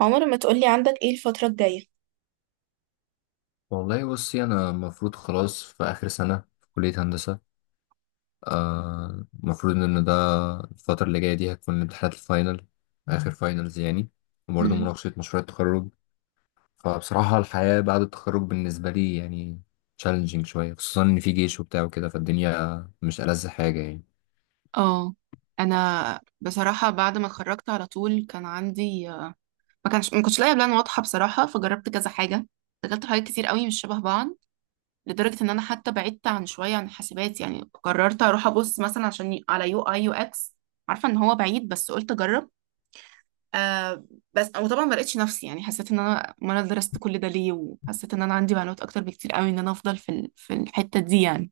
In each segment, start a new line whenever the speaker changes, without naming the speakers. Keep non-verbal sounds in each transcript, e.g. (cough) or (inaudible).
عمر ما تقولي عندك ايه الفترة الجاية؟
والله بصي انا المفروض خلاص في اخر سنه في كليه هندسه. المفروض ان ده الفتره اللي جايه دي هتكون امتحانات الفاينل، اخر فاينلز يعني، وبرضه
مم.
مناقشه مشروع التخرج. فبصراحه الحياه بعد التخرج بالنسبه لي يعني تشالنجينج شويه، خصوصا ان في جيش وبتاع وكده، فالدنيا مش ألذ حاجه يعني.
اه، انا بصراحه بعد ما اتخرجت على طول كان عندي ما كنتش لاقيه بلان واضحه بصراحه، فجربت كذا حاجه. دخلت حاجات كتير قوي مش شبه بعض، لدرجه ان انا حتى بعدت عن شويه عن الحاسبات، يعني قررت اروح ابص مثلا عشان على UI/UX. عارفه ان هو بعيد بس قلت اجرب. آه. بس وطبعا ما لقيتش نفسي، يعني حسيت ان انا ما انا درست كل ده ليه، وحسيت ان انا عندي معلومات اكتر بكتير قوي ان انا افضل في في الحته دي، يعني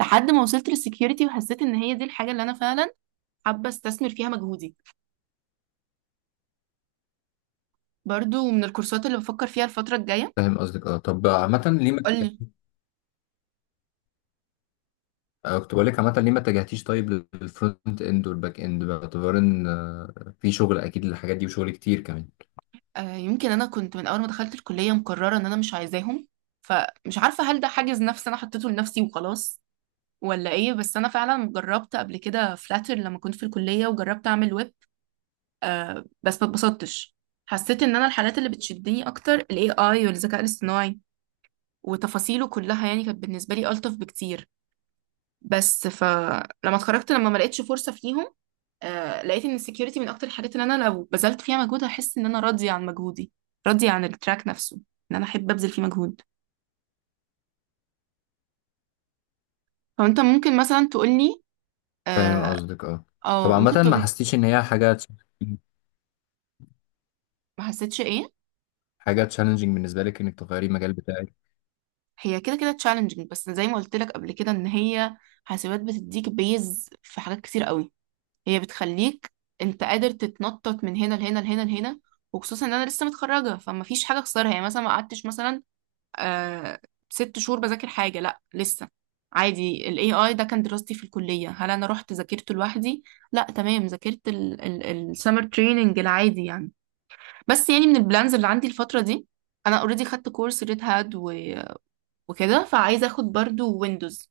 لحد ما وصلت للسكيورتي، وحسيت ان هي دي الحاجة اللي انا فعلا حابة استثمر فيها مجهودي. برضو من الكورسات اللي بفكر فيها الفترة الجاية.
فاهم قصدك، اه. طب عامه ليه ما
قولي.
اتجهتيش- كنت بقول لك، عامه ليه ما اتجهتيش طيب للفرونت اند والباك اند، باعتبار ان في شغل اكيد للحاجات دي وشغل كتير كمان.
آه، يمكن انا كنت من اول ما دخلت الكلية مقررة ان انا مش عايزاهم، فمش عارفة هل ده حاجز نفسي انا حطيته لنفسي وخلاص ولا ايه، بس انا فعلا جربت قبل كده فلاتر لما كنت في الكلية وجربت اعمل ويب. آه، بس ما اتبسطتش. حسيت ان انا الحاجات اللي بتشدني اكتر الاي اي والذكاء الاصطناعي وتفاصيله كلها، يعني كانت بالنسبة لي ألطف بكتير. بس فلما اتخرجت، لما ما لقيتش فرصة فيهم، آه لقيت ان السكيورتي من اكتر الحاجات اللي انا لو بذلت فيها مجهود هحس ان انا راضية عن مجهودي، راضية عن التراك نفسه، ان انا احب ابذل فيه مجهود. فانت ممكن مثلا تقولي
فاهم
اه،
قصدك، اه. طب
أو ممكن
عامة ما
تقول
حسيتيش ان هي حاجة
ما حسيتش ايه.
حاجة تشالنجينج بالنسبة لك انك تغيري المجال بتاعك؟
هي كده كده تشالنجينج، بس زي ما قلت لك قبل كده ان هي حاسبات بتديك بيز في حاجات كتير قوي. هي بتخليك انت قادر تتنطط من هنا لهنا لهنا لهنا. وخصوصا ان انا لسه متخرجه فما فيش حاجه اخسرها، يعني مثلا ما قعدتش مثلا آه 6 شهور بذاكر حاجة. لا لسه، عادي ال AI ده كان دراستي في الكلية. هل أنا رحت ذاكرته لوحدي؟ لا تمام، ذاكرت ال summer training العادي، يعني. بس يعني من البلانز اللي عندي الفترة دي، أنا already خدت كورس ريد هات وكده، فعايزة أخد برضو ويندوز.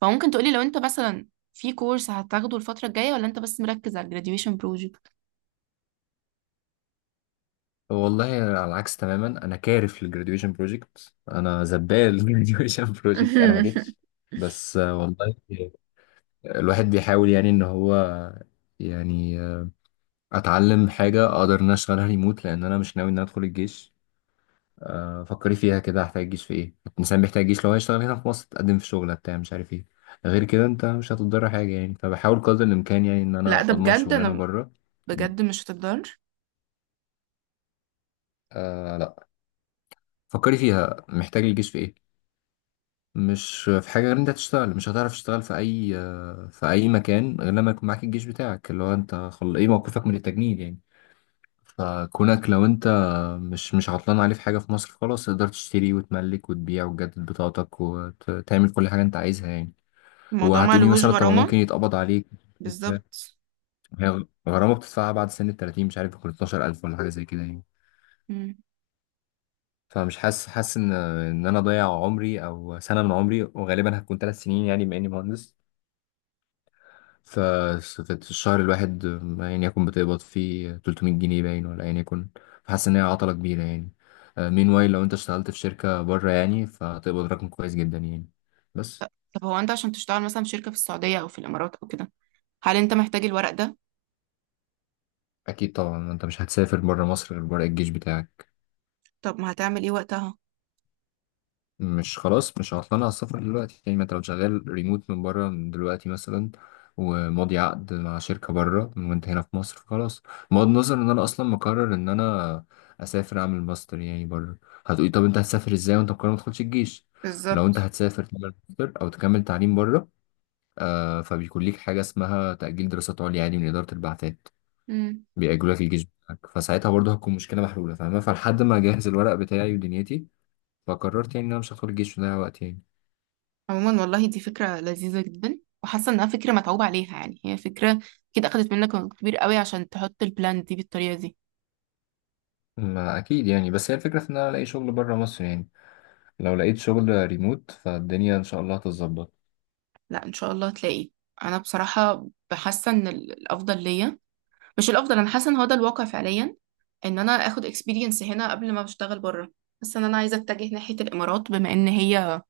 فممكن تقولي لو أنت مثلا في كورس هتاخده الفترة الجاية، ولا أنت بس مركز على ال graduation project؟
والله على العكس تماما، انا كارف للجراديويشن بروجكت، انا زبال الجراديويشن بروجكت، انا ما جيتش.
(laughs)
بس والله الواحد بيحاول يعني ان هو يعني اتعلم حاجة اقدر ان أنا اشتغلها ريموت، لان انا مش ناوي ان انا ادخل الجيش. فكري فيها كده، هحتاج الجيش في ايه؟ الانسان بيحتاج الجيش لو هيشتغل هنا في مصر، تقدم في شغله بتاع مش عارف ايه. غير كده انت مش هتضر حاجه يعني، فبحاول قدر الامكان يعني ان انا
لا، ده
اضمن
بجد
شغلانه
أنا
بره.
بجد مش هتقدر.
آه، لا، فكري فيها، محتاج الجيش في ايه؟ مش في حاجه غير إن انت تشتغل. مش هتعرف تشتغل في اي في اي مكان غير لما يكون معاك الجيش بتاعك، اللي هو انت ايه موقفك من التجنيد يعني. فكونك لو انت مش عطلان عليه في حاجه في مصر، خلاص، تقدر تشتري وتملك وتبيع وتجدد بطاقتك وتعمل كل حاجه انت عايزها يعني.
الموضوع ما
وهتقولي
لهوش
مثلا، طب
غرامة.
ممكن يتقبض عليك.
بالظبط.
هي غرامة بتدفعها بعد سن ال 30، مش عارف يكون 12,000 ولا حاجة زي كده يعني. فمش حاسس ان انا ضيع عمري او سنة من عمري، وغالبا هتكون 3 سنين يعني بما اني مهندس. ف- في الشهر الواحد يعني، يكون بتقبض فيه 300 جنيه باين، ولا يعني يكون. فحاسس ان هي عطلة كبيرة يعني. مين واي، لو انت اشتغلت في شركة بره يعني فتقبض رقم كويس جدا يعني. بس.
طب هو انت عشان تشتغل مثلا في شركة في السعودية او في الامارات او كده، هل انت محتاج الورق ده؟
اكيد طبعا، انت مش هتسافر بره مصر غير بره الجيش بتاعك.
طب ما هتعمل ايه وقتها؟
مش خلاص، مش هطلع على السفر دلوقتي يعني. ما انت لو شغال ريموت من بره من دلوقتي مثلا، وماضي عقد مع شركة بره، وانت هنا في مصر، خلاص. بغض النظر ان انا اصلا مقرر ان انا اسافر اعمل ماستر يعني بره. هتقولي، طب انت هتسافر ازاي وانت مقرر ما تدخلش الجيش؟ لو انت
بالظبط.
هتسافر تعمل ماستر او تكمل تعليم بره، آه، فبيكون ليك حاجة اسمها تأجيل دراسات عليا، عادي، من إدارة البعثات.
امم.
بيأجلوا لك الجيش بتاعك، فساعتها برضه هتكون مشكلة محلولة، فاهمة؟ فلحد ما اجهز الورق بتاعي ودنيتي، فقررت يعني ان انا مش هدخل الجيش وده وقت يعني.
عموما والله دي فكرة لذيذة جدا، وحاسة انها فكرة متعوب عليها، يعني هي فكرة كده اخدت منك وقت كبير قوي عشان تحط البلان دي بالطريقة دي.
ما اكيد يعني. بس هي الفكره في ان انا الاقي شغل بره مصر يعني. لو لقيت شغل ريموت، فالدنيا ان شاء الله هتتظبط.
لا، ان شاء الله هتلاقي. انا بصراحة بحاسة ان الافضل ليا، مش الافضل، انا حاسة ان هو ده الواقع فعليا، ان انا اخد اكسبيرينس هنا قبل ما بشتغل بره. حاسة ان انا عايزة اتجه ناحية الامارات، بما ان هي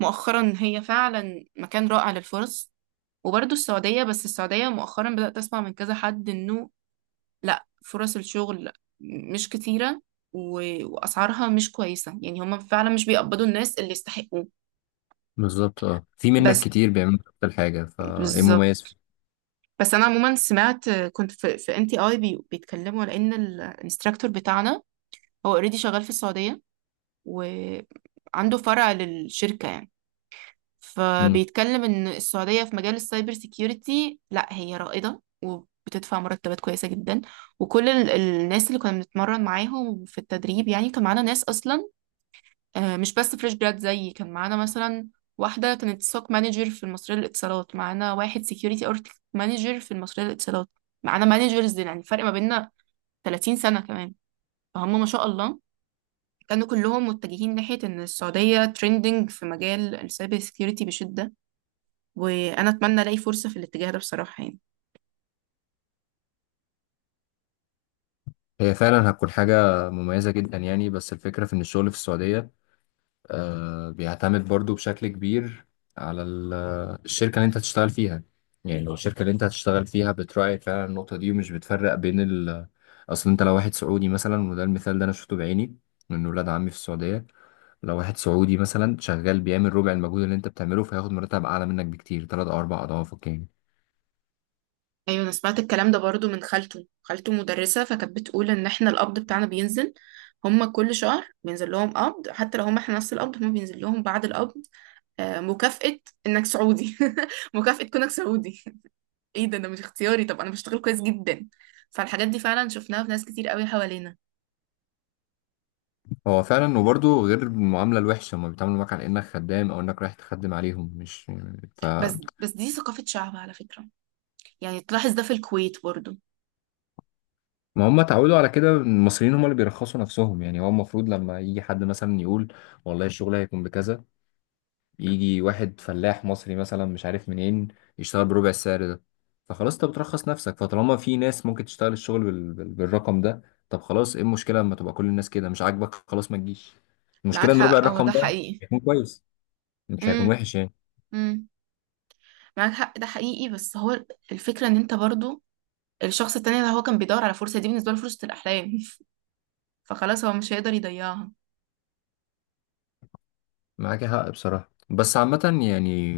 مؤخرا هي فعلا مكان رائع للفرص. وبرضه السعودية، بس السعودية مؤخرا بدأت أسمع من كذا حد إنه لأ، فرص الشغل مش كتيرة، وأسعارها مش كويسة، يعني هما فعلا مش بيقبضوا الناس اللي يستحقوه.
بالظبط، اه. في منك
بس.
كتير بيعملوا نفس الحاجة، فايه المميز
بالظبط.
فيه؟
بس أنا عموما سمعت، كنت في NTI بيتكلموا على إن الانستراكتور بتاعنا هو اوريدي شغال في السعودية، وعنده فرع للشركة، يعني.
مم.
فبيتكلم ان السعودية في مجال السايبر سيكيورتي لا هي رائدة، وبتدفع مرتبات كويسة جدا. وكل الناس اللي كنا بنتمرن معاهم في التدريب، يعني كان معانا ناس اصلا، مش بس فريش جراد زيي. كان معانا مثلا واحدة كانت سوك مانجر في المصرية للاتصالات، معانا واحد سيكيورتي اركتكت مانجر في المصرية للاتصالات، معانا مانجرز يعني فرق ما بيننا 30 سنة كمان. فهم ما شاء الله كانوا كلهم متجهين ناحية ان السعودية ترندنج في مجال السايبر سيكيورتي بشدة. وانا اتمنى الاقي فرصة في الاتجاه ده بصراحة، يعني.
هي فعلا هتكون حاجة مميزة جدا يعني، بس الفكرة في ان الشغل في السعودية آه بيعتمد برضو بشكل كبير على الشركة اللي انت هتشتغل فيها. يعني لو الشركة اللي انت هتشتغل فيها بتراعي فعلا النقطة دي، ومش بتفرق بين ال اصل، انت لو واحد سعودي مثلا، وده المثال ده انا شفته بعيني من ولاد عمي في السعودية، لو واحد سعودي مثلا شغال بيعمل ربع المجهود اللي انت بتعمله، فهياخد مرتب اعلى منك بكتير، تلات او اربع اضعافك يعني.
ايوه، انا سمعت الكلام ده برضو من خالته، خالته مدرسة فكانت بتقول ان احنا القبض بتاعنا بينزل. هما كل شهر بينزل لهم قبض، حتى لو هما احنا نفس القبض هما بينزل لهم بعد القبض مكافأة انك سعودي. (laughs) مكافأة كونك سعودي. (laughs) ايه ده؟ ده مش اختياري؟ طب انا بشتغل كويس جدا. فالحاجات دي فعلا شفناها في ناس كتير قوي حوالينا.
هو فعلا، وبرضه غير المعامله الوحشه، هم بيتعاملوا معاك على انك خدام او انك رايح تخدم عليهم، مش. ف
بس بس، دي ثقافة شعب على فكرة، يعني تلاحظ ده في الكويت برضو.
ما هم اتعودوا على كده، المصريين هم اللي بيرخصوا نفسهم يعني. هو المفروض لما يجي حد مثلا يقول، والله الشغل هيكون بكذا، يجي واحد فلاح مصري مثلا مش عارف منين يشتغل بربع السعر ده. فخلاص انت بترخص نفسك. فطالما في ناس ممكن تشتغل الشغل بالرقم ده، طب خلاص، ايه المشكلة لما تبقى كل الناس كده؟ مش عاجبك، خلاص، ما تجيش.
معاك
المشكلة ان ربع
حق، هو
الرقم
ده
ده
حقيقي.
هيكون كويس، مش هيكون
امم.
وحش يعني.
امم. معاك حق، ده حقيقي، بس هو الفكرة ان انت برضو الشخص التاني ده هو كان بيدور على فرصة، دي بالنسبة له فرصة الأحلام. (laughs) فخلاص هو مش هيقدر يضيعها.
معاك حق بصراحة، بس عامة يعني،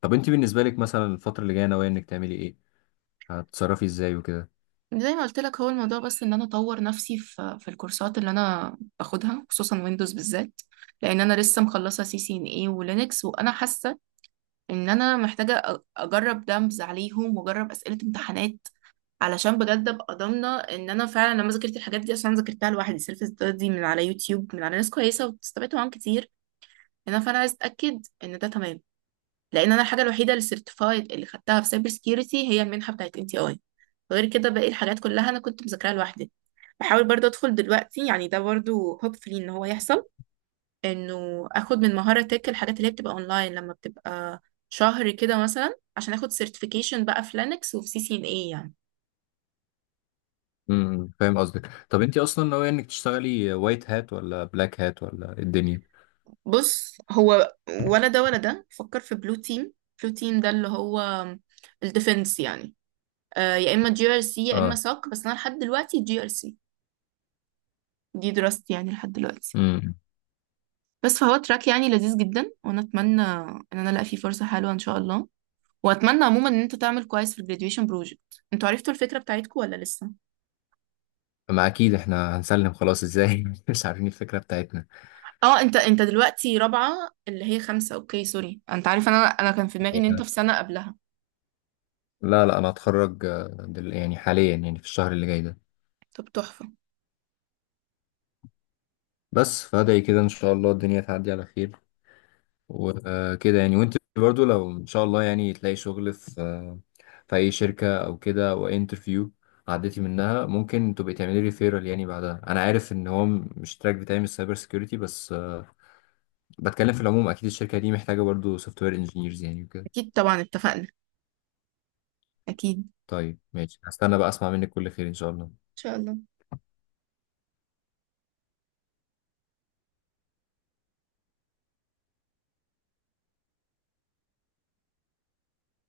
طب انت بالنسبة لك مثلا الفترة اللي جاية ناوية انك تعملي ايه؟ هتتصرفي ازاي وكده؟
زي ما قلت لك، هو الموضوع بس ان انا اطور نفسي في الكورسات اللي انا باخدها، خصوصا ويندوز بالذات. لان انا لسه مخلصه CCNA ولينكس، وانا حاسه ان انا محتاجه اجرب دمز عليهم واجرب اسئله امتحانات، علشان بجد ابقى ضامنه ان انا فعلا لما ذاكرت الحاجات دي، عشان ذاكرتها لوحدي سيلف ستادي من على يوتيوب من على ناس كويسه، واستفدت معاهم كتير هنا. فانا عايز اتاكد ان ده تمام. لان انا الحاجه الوحيده اللي سيرتيفايد اللي خدتها في سايبر سكيورتي هي المنحه بتاعت NTI. غير كده باقي الحاجات كلها انا كنت مذاكراها لوحدي. بحاول برضو ادخل دلوقتي، يعني ده برضو هوبفلي ان هو يحصل، انه اخد من مهاره تك الحاجات اللي هي بتبقى اونلاين لما بتبقى شهر كده مثلا، عشان اخد سيرتيفيكيشن بقى في لينكس وفي سي سي ان اي، يعني.
فاهم قصدك. طب انت اصلا ناوية انك تشتغلي وايت هات ولا بلاك هات ولا إيه الدنيا؟
بص هو، ولا ده ولا ده، فكر في بلو تيم. بلو تيم ده اللي هو الديفنس، يعني. آه، يا اما GRC يا اما
اه.
ساك، بس انا لحد دلوقتي جي ار سي دي دراستي، يعني لحد دلوقتي.
امم
بس فهو تراك يعني لذيذ جدا، وانا اتمنى ان انا الاقي فيه فرصه حلوه ان شاء الله. واتمنى عموما ان انت تعمل كويس في الجراديويشن بروجكت، انتوا عرفتوا الفكره بتاعتكم ولا لسه؟
ما اكيد احنا هنسلم خلاص ازاي (laughs) مش عارفين الفكره بتاعتنا.
اه، انت دلوقتي رابعه اللي هي خمسه، اوكي سوري، انت عارف، انا كان في دماغي ان انت في سنه قبلها.
لا لا، انا هتخرج يعني حاليا يعني في الشهر اللي جاي ده.
طب تحفه.
بس فادعي كده ان شاء الله الدنيا تعدي على خير وكده يعني. وانت برضو لو ان شاء الله يعني تلاقي شغل في في اي شركه او كده، او انترفيو عديتي منها، ممكن تبقي تعملي ريفيرال يعني بعدها. انا عارف ان هو مش تراك بتاعي من السايبر سيكيورتي، بس بتكلم في العموم. اكيد الشركه دي محتاجه برضو سوفت وير انجينيرز يعني وكده.
اكيد طبعا، اتفقنا. اكيد ان
طيب ماشي، هستنى بقى اسمع منك كل خير ان شاء الله.
شاء الله.